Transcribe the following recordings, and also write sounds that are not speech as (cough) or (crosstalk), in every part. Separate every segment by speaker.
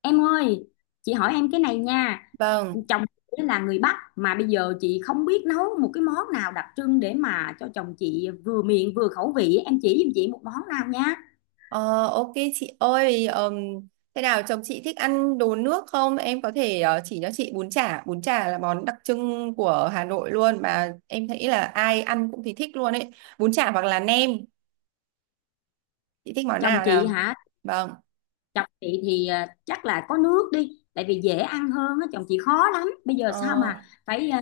Speaker 1: Em ơi, chị hỏi em cái này nha.
Speaker 2: Vâng,
Speaker 1: Chồng chị là người Bắc mà bây giờ chị không biết nấu một cái món nào đặc trưng để mà cho chồng chị vừa miệng vừa khẩu vị. Em chỉ giùm chị một món nào nha.
Speaker 2: Ờ, ok chị ơi, thế nào chồng chị thích ăn đồ nước không? Em có thể chỉ cho chị bún chả là món đặc trưng của Hà Nội luôn mà em thấy là ai ăn cũng thì thích luôn ấy. Bún chả hoặc là nem, chị thích món
Speaker 1: Chồng
Speaker 2: nào
Speaker 1: chị
Speaker 2: nào?
Speaker 1: hả?
Speaker 2: Vâng,
Speaker 1: Chồng chị thì chắc là có nước đi, tại vì dễ ăn hơn á, chồng chị khó lắm. Bây giờ sao mà
Speaker 2: ờ,
Speaker 1: phải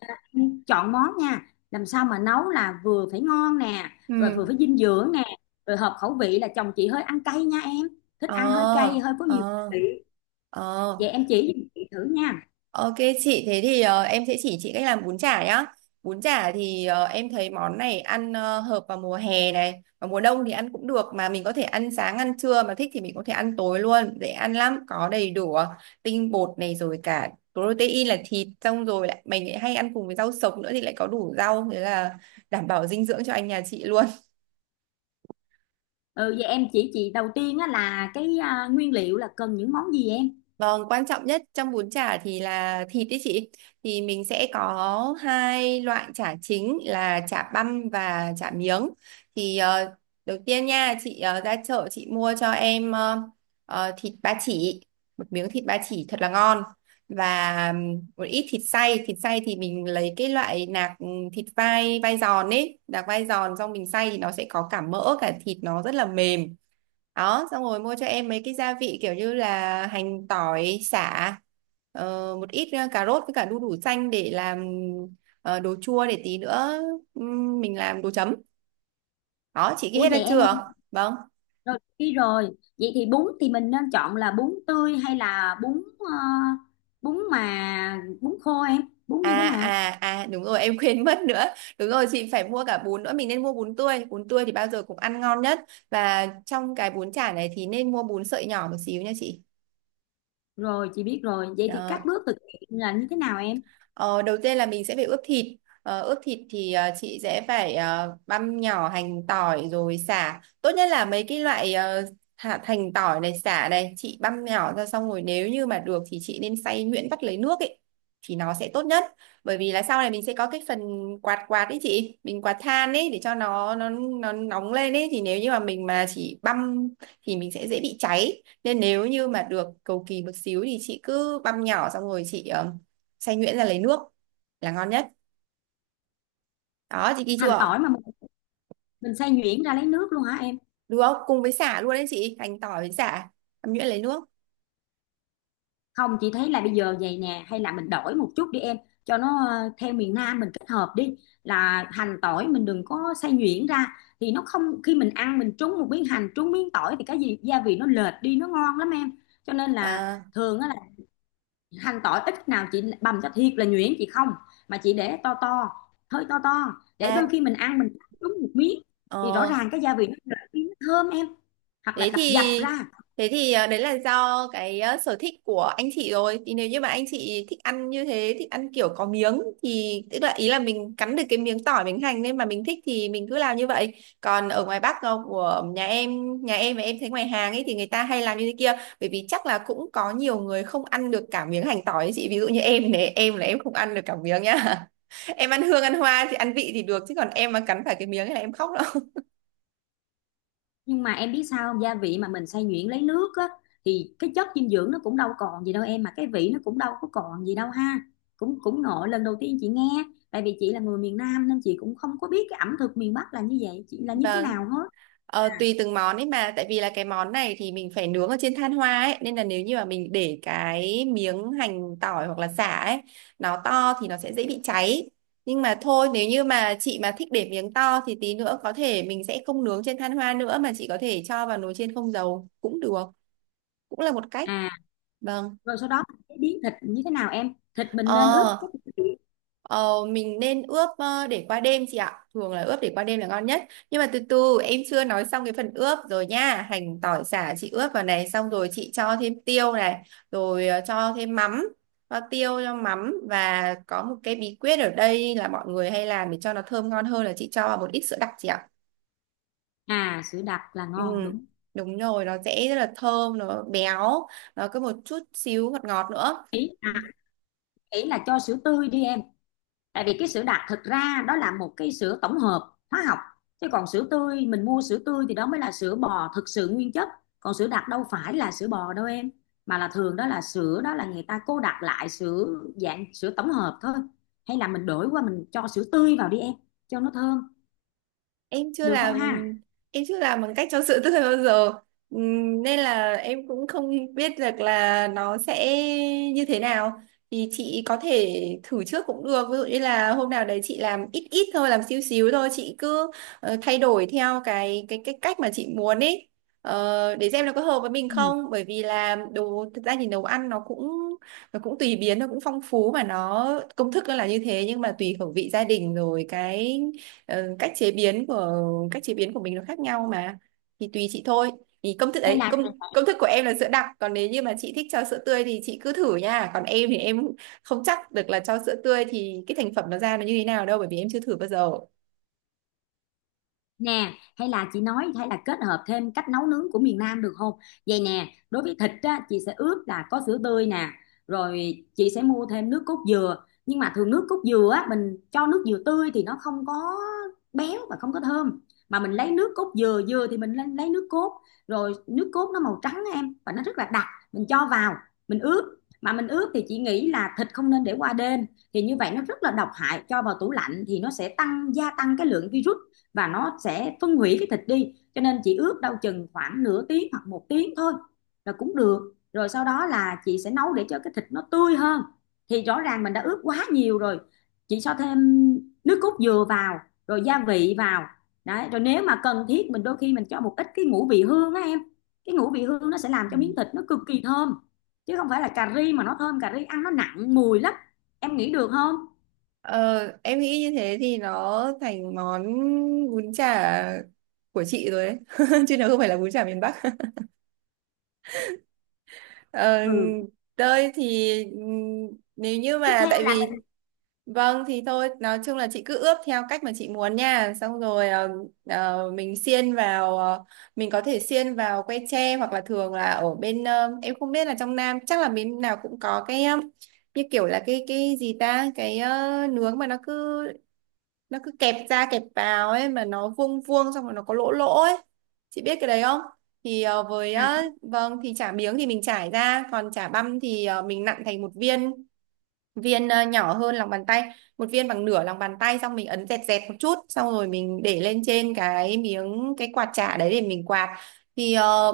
Speaker 1: chọn món nha. Làm sao mà nấu là vừa phải ngon nè, rồi
Speaker 2: ừ,
Speaker 1: vừa phải dinh dưỡng nè, rồi hợp khẩu vị là chồng chị hơi ăn cay nha em. Thích
Speaker 2: ờ,
Speaker 1: ăn hơi cay, hơi có nhiều
Speaker 2: ờ,
Speaker 1: vị.
Speaker 2: ờ.
Speaker 1: Vậy em chỉ giùm chị thử nha.
Speaker 2: Ok chị, thế thì em sẽ chỉ chị cách làm bún chả nhá. Bún chả thì em thấy món này ăn hợp vào mùa hè này, và mùa đông thì ăn cũng được mà mình có thể ăn sáng ăn trưa mà thích thì mình có thể ăn tối luôn, dễ ăn lắm, có đầy đủ tinh bột này rồi cả protein là thịt xong rồi lại mình lại hay ăn cùng với rau sống nữa thì lại có đủ rau thế là đảm bảo dinh dưỡng cho anh nhà chị luôn.
Speaker 1: Ừ, vậy em chỉ chị đầu tiên á là nguyên liệu là cần những món gì em?
Speaker 2: Vâng, quan trọng nhất trong bún chả thì là thịt đấy chị. Thì mình sẽ có hai loại chả chính là chả băm và chả miếng. Thì đầu tiên nha, chị ra chợ chị mua cho em thịt ba chỉ, một miếng thịt ba chỉ thật là ngon và một ít thịt xay. Thịt xay thì mình lấy cái loại nạc thịt vai vai giòn ấy, nạc vai giòn xong mình xay thì nó sẽ có cả mỡ cả thịt nó rất là mềm đó, xong rồi mua cho em mấy cái gia vị kiểu như là hành tỏi sả, ờ, một ít cà rốt với cả đu đủ xanh để làm đồ chua, để tí nữa mình làm đồ chấm đó. Chị ghi
Speaker 1: Ủa
Speaker 2: hết ra
Speaker 1: vậy em ơi,
Speaker 2: chưa? Vâng,
Speaker 1: rồi đi rồi. Vậy thì bún thì mình nên chọn là bún tươi hay là bún mà bún khô em? Bún như thế nào?
Speaker 2: đúng rồi em (laughs) quên mất nữa, đúng rồi chị phải mua cả bún nữa, mình nên mua bún tươi, bún tươi thì bao giờ cũng ăn ngon nhất, và trong cái bún chả này thì nên mua bún sợi nhỏ một xíu nha chị.
Speaker 1: Rồi chị biết rồi. Vậy thì các
Speaker 2: Đó,
Speaker 1: bước thực hiện là như thế nào em?
Speaker 2: Ờ, đầu tiên là mình sẽ phải ướp thịt. Ờ, ướp thịt thì chị sẽ phải băm nhỏ hành tỏi rồi sả. Tốt nhất là mấy cái loại hạt hành tỏi này sả này chị băm nhỏ ra xong rồi nếu như mà được thì chị nên xay nhuyễn vắt lấy nước ấy thì nó sẽ tốt nhất. Bởi vì là sau này mình sẽ có cái phần quạt quạt ấy chị, mình quạt than ấy để cho nó nóng lên ấy, thì nếu như mà mình mà chỉ băm thì mình sẽ dễ bị cháy. Nên nếu như mà được cầu kỳ một xíu thì chị cứ băm nhỏ xong rồi chị xay nhuyễn ra lấy nước là ngon nhất đó. Chị ghi
Speaker 1: Hành tỏi
Speaker 2: chưa?
Speaker 1: mà mình xay nhuyễn ra lấy nước luôn hả em?
Speaker 2: Đúng không, cùng với sả luôn đấy chị, hành tỏi với sả xay nhuyễn lấy nước.
Speaker 1: Không, chị thấy là bây giờ vậy nè, hay là mình đổi một chút đi em, cho nó theo miền Nam mình kết hợp đi, là hành tỏi mình đừng có xay nhuyễn ra, thì nó không, khi mình ăn mình trúng một miếng hành trúng miếng tỏi thì cái gì gia vị nó lệch đi nó ngon lắm em. Cho nên là
Speaker 2: à,
Speaker 1: thường á, là hành tỏi ít nào chị bằm cho thiệt là nhuyễn chị không, mà chị để to to, hơi to to, để đôi
Speaker 2: à
Speaker 1: khi mình ăn mình cắn trúng một miếng thì rõ
Speaker 2: ờ,
Speaker 1: ràng cái gia vị nó lệch đi nó thơm em, hoặc là
Speaker 2: Thế
Speaker 1: đập dập
Speaker 2: thì
Speaker 1: ra.
Speaker 2: à, đấy là do cái sở thích của anh chị rồi. Thì nếu như mà anh chị thích ăn như thế, thích ăn kiểu có miếng thì tức là ý là mình cắn được cái miếng tỏi miếng hành, nên mà mình thích thì mình cứ làm như vậy. Còn ở ngoài Bắc của nhà em và em thấy ngoài hàng ấy thì người ta hay làm như thế kia, bởi vì chắc là cũng có nhiều người không ăn được cả miếng hành tỏi ấy chị. Ví dụ như em này, em là em không ăn được cả miếng nhá. (laughs) Em ăn hương ăn hoa thì ăn vị thì được, chứ còn em mà cắn phải cái miếng ấy là em khóc đó.
Speaker 1: Nhưng mà em biết sao không? Gia vị mà mình xay nhuyễn lấy nước á thì cái chất dinh dưỡng nó cũng đâu còn gì đâu em, mà cái vị nó cũng đâu có còn gì đâu ha. Cũng cũng ngộ, lần đầu tiên chị nghe, tại vì chị là người miền Nam nên chị cũng không có biết cái ẩm thực miền Bắc là như vậy, chị là như thế
Speaker 2: Vâng.
Speaker 1: nào hết.
Speaker 2: Ờ, tùy từng món ấy mà, tại vì là cái món này thì mình phải nướng ở trên than hoa ấy, nên là nếu như mà mình để cái miếng hành tỏi hoặc là sả ấy nó to thì nó sẽ dễ bị cháy, nhưng mà thôi nếu như mà chị mà thích để miếng to thì tí nữa có thể mình sẽ không nướng trên than hoa nữa mà chị có thể cho vào nồi chiên không dầu cũng được, cũng là một cách.
Speaker 1: À,
Speaker 2: Vâng,
Speaker 1: rồi sau đó cái biến thịt như thế nào em, thịt mình nên ướp
Speaker 2: Ờ,
Speaker 1: cái
Speaker 2: ờ, mình nên ướp để qua đêm chị ạ. Thường là ướp để qua đêm là ngon nhất. Nhưng mà từ từ, em chưa nói xong cái phần ướp rồi nha. Hành tỏi sả chị ướp vào này, xong rồi chị cho thêm tiêu này, rồi cho thêm mắm, cho tiêu cho mắm, và có một cái bí quyết ở đây là mọi người hay làm để cho nó thơm ngon hơn là chị cho vào một ít sữa đặc chị ạ.
Speaker 1: à, sữa đặc là
Speaker 2: Ừ.
Speaker 1: ngon đúng.
Speaker 2: Đúng rồi, nó sẽ rất là thơm, nó béo, nó có một chút xíu ngọt ngọt nữa.
Speaker 1: ý à, Ý là cho sữa tươi đi em, tại vì cái sữa đặc thực ra đó là một cái sữa tổng hợp hóa học, chứ còn sữa tươi mình mua sữa tươi thì đó mới là sữa bò thực sự nguyên chất. Còn sữa đặc đâu phải là sữa bò đâu em, mà là thường đó là sữa, đó là người ta cô đặc lại sữa, dạng sữa tổng hợp thôi. Hay là mình đổi qua mình cho sữa tươi vào đi em, cho nó thơm,
Speaker 2: em chưa
Speaker 1: được không
Speaker 2: làm
Speaker 1: ha?
Speaker 2: em chưa làm bằng cách cho sữa tươi bao giờ. Nên là em cũng không biết được là nó sẽ như thế nào. Thì chị có thể thử trước cũng được, ví dụ như là hôm nào đấy chị làm ít ít thôi, làm xíu xíu thôi, chị cứ thay đổi theo cái cách mà chị muốn ấy. Ờ, để xem nó có hợp với mình
Speaker 1: Ừ.
Speaker 2: không, bởi vì là đồ thực ra thì nấu ăn nó cũng tùy biến, nó cũng phong phú mà, nó công thức nó là như thế nhưng mà tùy khẩu vị gia đình rồi cái Ờ, cách chế biến của cách chế biến của mình nó khác nhau mà, thì tùy chị thôi. Thì công thức
Speaker 1: hay
Speaker 2: đấy,
Speaker 1: là
Speaker 2: công công thức của em là sữa đặc, còn nếu như mà chị thích cho sữa tươi thì chị cứ thử nha, còn em thì em không chắc được là cho sữa tươi thì cái thành phẩm nó ra nó như thế nào đâu, bởi vì em chưa thử bao giờ.
Speaker 1: Nè, hay là chị nói, hay là kết hợp thêm cách nấu nướng của miền Nam được không? Vậy nè, đối với thịt á, chị sẽ ướp là có sữa tươi nè, rồi chị sẽ mua thêm nước cốt dừa, nhưng mà thường nước cốt dừa á, mình cho nước dừa tươi thì nó không có béo và không có thơm, mà mình lấy nước cốt dừa, dừa thì mình lấy nước cốt, rồi nước cốt nó màu trắng á em và nó rất là đặc. Mình cho vào, mình ướp, mà mình ướp thì chị nghĩ là thịt không nên để qua đêm, thì như vậy nó rất là độc hại, cho vào tủ lạnh thì nó sẽ tăng, gia tăng cái lượng virus và nó sẽ phân hủy cái thịt đi, cho nên chị ướp đâu chừng khoảng nửa tiếng hoặc một tiếng thôi là cũng được. Rồi sau đó là chị sẽ nấu để cho cái thịt nó tươi hơn, thì rõ ràng mình đã ướp quá nhiều rồi, chị cho thêm nước cốt dừa vào, rồi gia vị vào. Đấy, rồi nếu mà cần thiết mình đôi khi mình cho một ít cái ngũ vị hương á em, cái ngũ vị hương nó sẽ làm cho miếng thịt nó cực kỳ thơm, chứ không phải là cà ri mà nó thơm, cà ri ăn nó nặng mùi lắm. Em nghĩ được không?
Speaker 2: Ờ, em nghĩ như thế thì nó thành món bún chả của chị rồi đấy, (laughs) chứ nó không phải là bún chả miền Bắc. (laughs) Ờ,
Speaker 1: Ừ,
Speaker 2: Tơi thì nếu như
Speaker 1: tiếp
Speaker 2: mà
Speaker 1: theo.
Speaker 2: tại vì. Vâng thì thôi, nói chung là chị cứ ướp theo cách mà chị muốn nha, xong rồi mình xiên vào, mình có thể xiên vào que tre, hoặc là thường là ở bên em không biết là trong Nam chắc là bên nào cũng có cái như kiểu là cái gì ta, cái nướng mà nó cứ kẹp ra kẹp vào ấy, mà nó vuông vuông xong rồi nó có lỗ lỗ ấy, chị biết cái đấy không? Thì với
Speaker 1: Là
Speaker 2: vâng, thì chả miếng thì mình trải ra, còn chả băm thì mình nặn thành một viên, nhỏ hơn lòng bàn tay, một viên bằng nửa lòng bàn tay, xong mình ấn dẹt dẹt một chút, xong rồi mình để lên trên cái miếng cái quạt chả đấy để mình quạt. Thì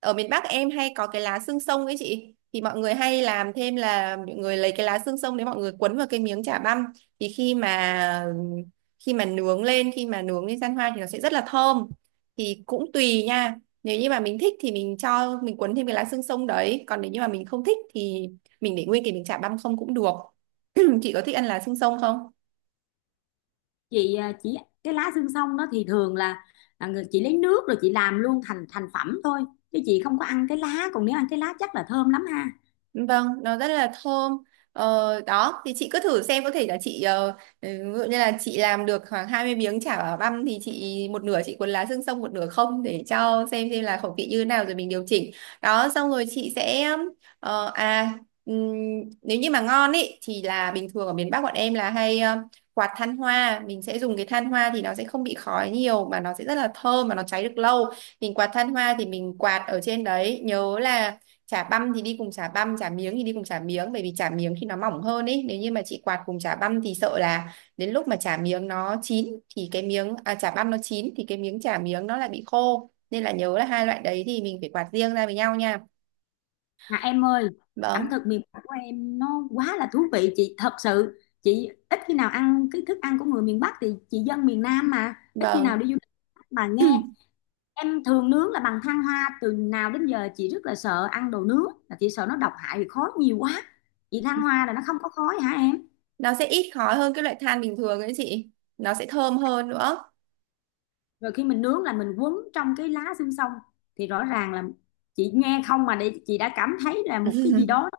Speaker 2: ở miền Bắc em hay có cái lá xương sông ấy chị, thì mọi người hay làm thêm là mọi người lấy cái lá xương sông đấy mọi người quấn vào cái miếng chả băm, thì khi mà khi mà nướng lên gian hoa thì nó sẽ rất là thơm. Thì cũng tùy nha, nếu như mà mình thích thì mình cho mình quấn thêm cái lá xương sông đấy, còn nếu như mà mình không thích thì mình để nguyên thì mình chả băm không cũng được. (clears throat) (laughs) Chị có thích ăn lá xương sông không?
Speaker 1: chị à, chỉ cái lá xương sông đó thì thường là à, người chị lấy nước rồi chị làm luôn thành thành phẩm thôi, chứ chị không có ăn cái lá. Còn nếu ăn cái lá chắc là thơm lắm ha.
Speaker 2: Vâng, nó rất là thơm. Ờ, đó, thì chị cứ thử xem, có thể là chị ví dụ như là chị làm được khoảng 20 miếng chả bảo băm thì chị một nửa chị cuốn lá xương sông, một nửa không, để cho xem là khẩu vị như thế nào rồi mình điều chỉnh. Đó, xong rồi chị sẽ ờ, à ừm, nếu như mà ngon ý thì là bình thường ở miền Bắc bọn em là hay quạt than hoa, mình sẽ dùng cái than hoa thì nó sẽ không bị khói nhiều mà nó sẽ rất là thơm mà nó cháy được lâu. Mình quạt than hoa thì mình quạt ở trên đấy, nhớ là chả băm thì đi cùng chả băm, chả miếng thì đi cùng chả miếng, bởi vì chả miếng thì nó mỏng hơn ấy, nếu như mà chị quạt cùng chả băm thì sợ là đến lúc mà chả miếng nó chín thì cái miếng chả băm nó chín thì cái miếng chả miếng nó lại bị khô, nên là nhớ là hai loại đấy thì mình phải quạt riêng ra với nhau nha.
Speaker 1: À, em ơi, ẩm
Speaker 2: Vâng.
Speaker 1: thực miền Bắc của em nó quá là thú vị. Chị thật sự chị ít khi nào ăn cái thức ăn của người miền Bắc, thì chị dân miền Nam mà ít khi nào
Speaker 2: Vâng.
Speaker 1: đi du lịch mà nghe.
Speaker 2: (clears throat)
Speaker 1: Em thường nướng là bằng than hoa, từ nào đến giờ chị rất là sợ ăn đồ nướng, là chị sợ nó độc hại vì khói nhiều quá. Chị, than hoa là nó không có khói hả em?
Speaker 2: Nó sẽ ít khói hơn cái loại than bình thường ấy chị, nó sẽ thơm hơn nữa.
Speaker 1: Rồi khi mình nướng là mình quấn trong cái lá xương sông, thì rõ ràng là chị nghe không mà để chị đã cảm thấy là một cái gì
Speaker 2: (laughs)
Speaker 1: đó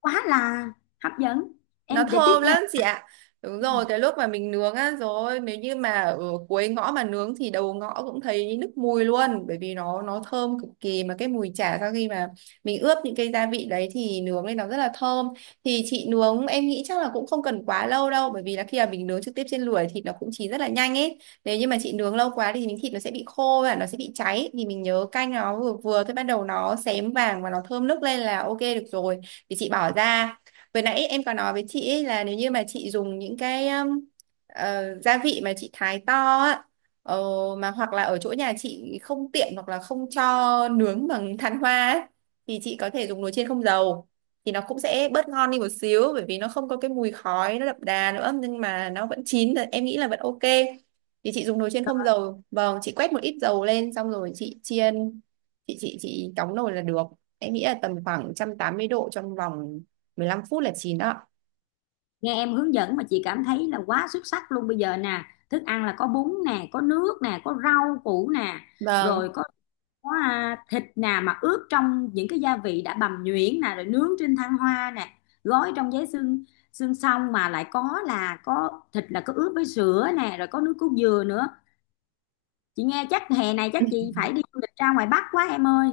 Speaker 1: quá là hấp dẫn.
Speaker 2: Nó
Speaker 1: Em để tiếp
Speaker 2: thơm
Speaker 1: theo.
Speaker 2: lắm chị ạ. Đúng
Speaker 1: Ừ.
Speaker 2: rồi, cái lúc mà mình nướng á, rồi nếu như mà ở cuối ngõ mà nướng thì đầu ngõ cũng thấy nước mùi luôn, bởi vì nó thơm cực kỳ, mà cái mùi chả sau khi mà mình ướp những cái gia vị đấy thì nướng lên nó rất là thơm. Thì chị nướng, em nghĩ chắc là cũng không cần quá lâu đâu, bởi vì là khi mà mình nướng trực tiếp trên lửa thì thịt nó cũng chín rất là nhanh ấy, nếu như mà chị nướng lâu quá thì miếng thịt nó sẽ bị khô và nó sẽ bị cháy, thì mình nhớ canh nó vừa vừa thôi, bắt đầu nó xém vàng và nó thơm nức lên là ok được rồi, thì chị bỏ ra. Vừa nãy em có nói với chị ấy là nếu như mà chị dùng những cái gia vị mà chị thái to á, ờ, mà hoặc là ở chỗ nhà chị không tiện, hoặc là không cho nướng bằng than hoa ấy, thì chị có thể dùng nồi chiên không dầu, thì nó cũng sẽ bớt ngon đi một xíu bởi vì nó không có cái mùi khói nó đậm đà nữa, nhưng mà nó vẫn chín thì em nghĩ là vẫn ok. Thì chị dùng nồi chiên không dầu, vâng, chị quét một ít dầu lên xong rồi chị chiên, chị đóng nồi là được. Em nghĩ là tầm khoảng 180 độ trong vòng 15 phút là chín đó.
Speaker 1: Nghe em hướng dẫn mà chị cảm thấy là quá xuất sắc luôn. Bây giờ nè, thức ăn là có bún nè, có nước nè, có rau củ nè,
Speaker 2: Vâng.
Speaker 1: rồi có à, thịt nè, mà ướp trong những cái gia vị đã bằm nhuyễn nè, rồi nướng trên than hoa nè, gói trong giấy xương xương, xong mà lại có, là có thịt, là có ướp với sữa nè, rồi có nước cốt dừa nữa. Chị nghe chắc hè này chắc chị
Speaker 2: (laughs)
Speaker 1: phải đi du lịch ra ngoài Bắc quá em ơi,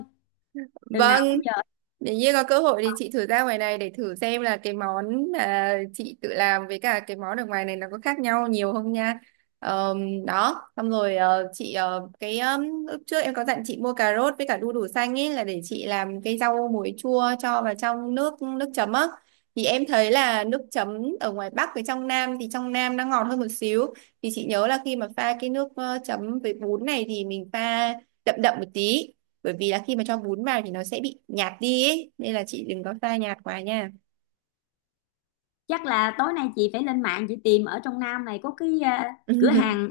Speaker 1: từ nào
Speaker 2: Vâng,
Speaker 1: đến giờ.
Speaker 2: nếu như có cơ hội thì chị thử ra ngoài này để thử xem là cái món mà chị tự làm với cả cái món ở ngoài này nó có khác nhau nhiều không nha. Đó, xong rồi chị cái lúc trước em có dặn chị mua cà rốt với cả đu đủ xanh ấy là để chị làm cái rau muối chua cho vào trong nước nước chấm á. Thì em thấy là nước chấm ở ngoài Bắc với trong Nam thì trong Nam nó ngọt hơn một xíu. Thì chị nhớ là khi mà pha cái nước chấm với bún này thì mình pha đậm đậm một tí, bởi vì là khi mà cho bún vào thì nó sẽ bị nhạt đi ấy. Nên là chị đừng có pha nhạt quá nha.
Speaker 1: Chắc là tối nay chị phải lên mạng chị tìm ở trong Nam này có cái à, cửa hàng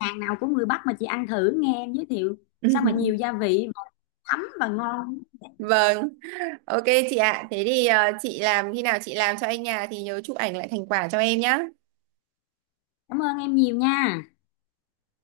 Speaker 1: hàng nào của người Bắc mà chị ăn thử, nghe em giới thiệu sao mà nhiều
Speaker 2: (laughs)
Speaker 1: gia vị mà thấm và ngon.
Speaker 2: Vâng, ok chị ạ, thế thì chị làm, khi nào chị làm cho anh nhà thì nhớ chụp ảnh lại thành quả cho em nhá.
Speaker 1: Cảm ơn em nhiều nha.